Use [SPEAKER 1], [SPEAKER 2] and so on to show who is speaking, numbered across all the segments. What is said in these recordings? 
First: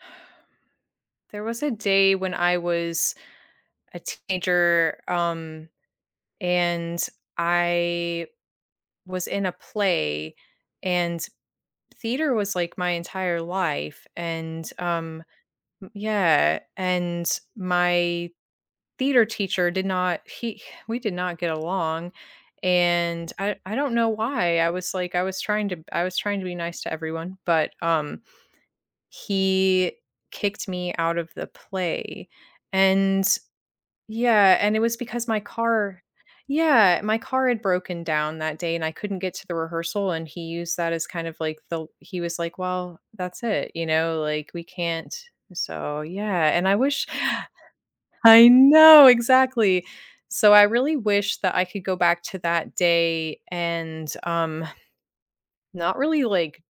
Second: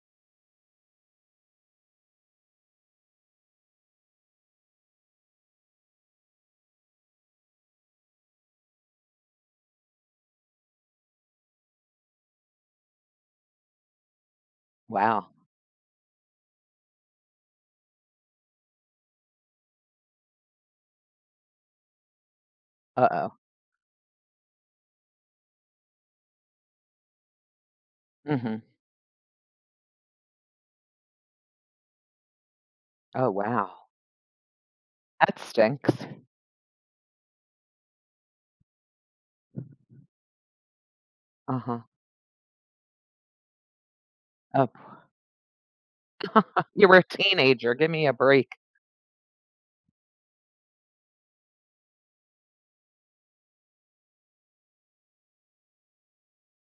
[SPEAKER 1] There was a day when I was a teenager, um, and I was in a play, and theater was, like, my entire life, and, um,
[SPEAKER 2] Wow.
[SPEAKER 1] m Yeah, and my theater teacher did not, he we did not get along, and
[SPEAKER 2] Uh-oh.
[SPEAKER 1] I I don't know why. I was, like I was trying to b I was trying to be nice to everyone, but, um
[SPEAKER 2] Mhm.
[SPEAKER 1] …he kicked me out of the play, and
[SPEAKER 2] Oh, wow.
[SPEAKER 1] Yeah, and it was because
[SPEAKER 2] That
[SPEAKER 1] my
[SPEAKER 2] stinks.
[SPEAKER 1] car Yeah, my car had broken down that day and I couldn't get to the rehearsal, and he used that as kind of like the
[SPEAKER 2] Uh-huh.
[SPEAKER 1] l he was like, "Well, that's it," you know, like, we
[SPEAKER 2] Oh p
[SPEAKER 1] can't So, yeah, and I
[SPEAKER 2] You were a
[SPEAKER 1] wish
[SPEAKER 2] teenager, give me a
[SPEAKER 1] I
[SPEAKER 2] break.
[SPEAKER 1] know, exactly. So, I really wish that I could go back to that day, and, um, not really, like,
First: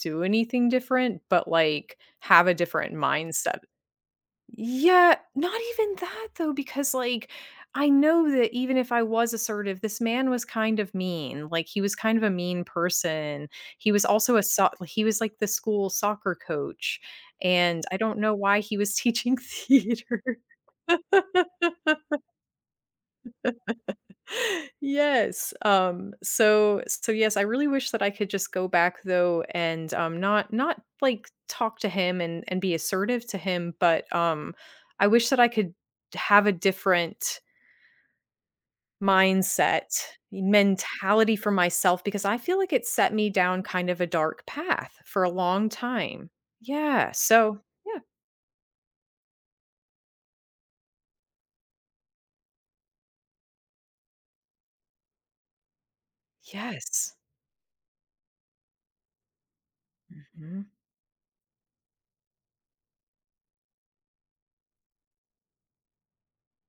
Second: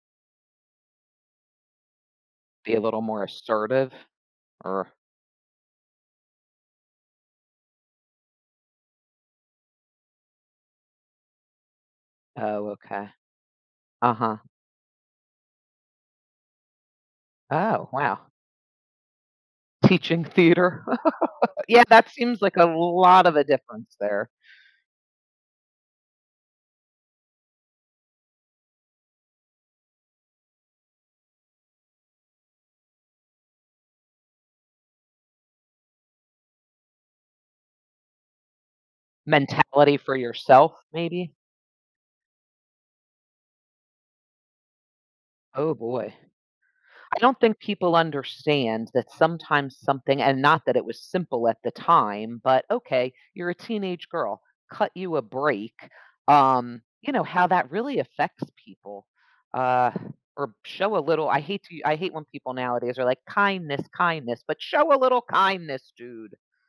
[SPEAKER 1] do anything different, but, like, have a
[SPEAKER 2] Be a
[SPEAKER 1] different
[SPEAKER 2] little more
[SPEAKER 1] mindset.
[SPEAKER 2] assertive or
[SPEAKER 1] Yeah, not even that though, because, like, I know that even if I was assertive, this man was kind of mean, like, he was kind of a mean
[SPEAKER 2] Oh, okay.
[SPEAKER 1] person. He was also
[SPEAKER 2] Uh-huh.
[SPEAKER 1] a soc he was, like, the school soccer coach, and
[SPEAKER 2] Oh,
[SPEAKER 1] I don't
[SPEAKER 2] wow.
[SPEAKER 1] know why he was teaching theater.
[SPEAKER 2] Teaching theater. Yeah, that seems like a lot of a difference there.
[SPEAKER 1] Yes, um, so so, yes, I really wish that I could just go back though, and, um, not not, like, talk to him and and be assertive to him, but, um, I wish that I could have a different
[SPEAKER 2] Mentality
[SPEAKER 1] mindset,
[SPEAKER 2] for
[SPEAKER 1] y
[SPEAKER 2] yourself, maybe?
[SPEAKER 1] mentality for myself, because I feel like it set me down kind of a dark path for a long
[SPEAKER 2] Oh boy.
[SPEAKER 1] time. Yeah,
[SPEAKER 2] I don't think
[SPEAKER 1] so
[SPEAKER 2] people
[SPEAKER 1] Yeah.
[SPEAKER 2] understand that sometimes something- and not that it was simple at the time- but, "Okay, you're a teenage girl, cut you a break," um, you
[SPEAKER 1] Yes.
[SPEAKER 2] know, how that really affects people, uh, or p
[SPEAKER 1] Mhm.
[SPEAKER 2] show a little I hate to u I hate when people nowadays are like, "Kindness, kindness," but show a little kindness, dude!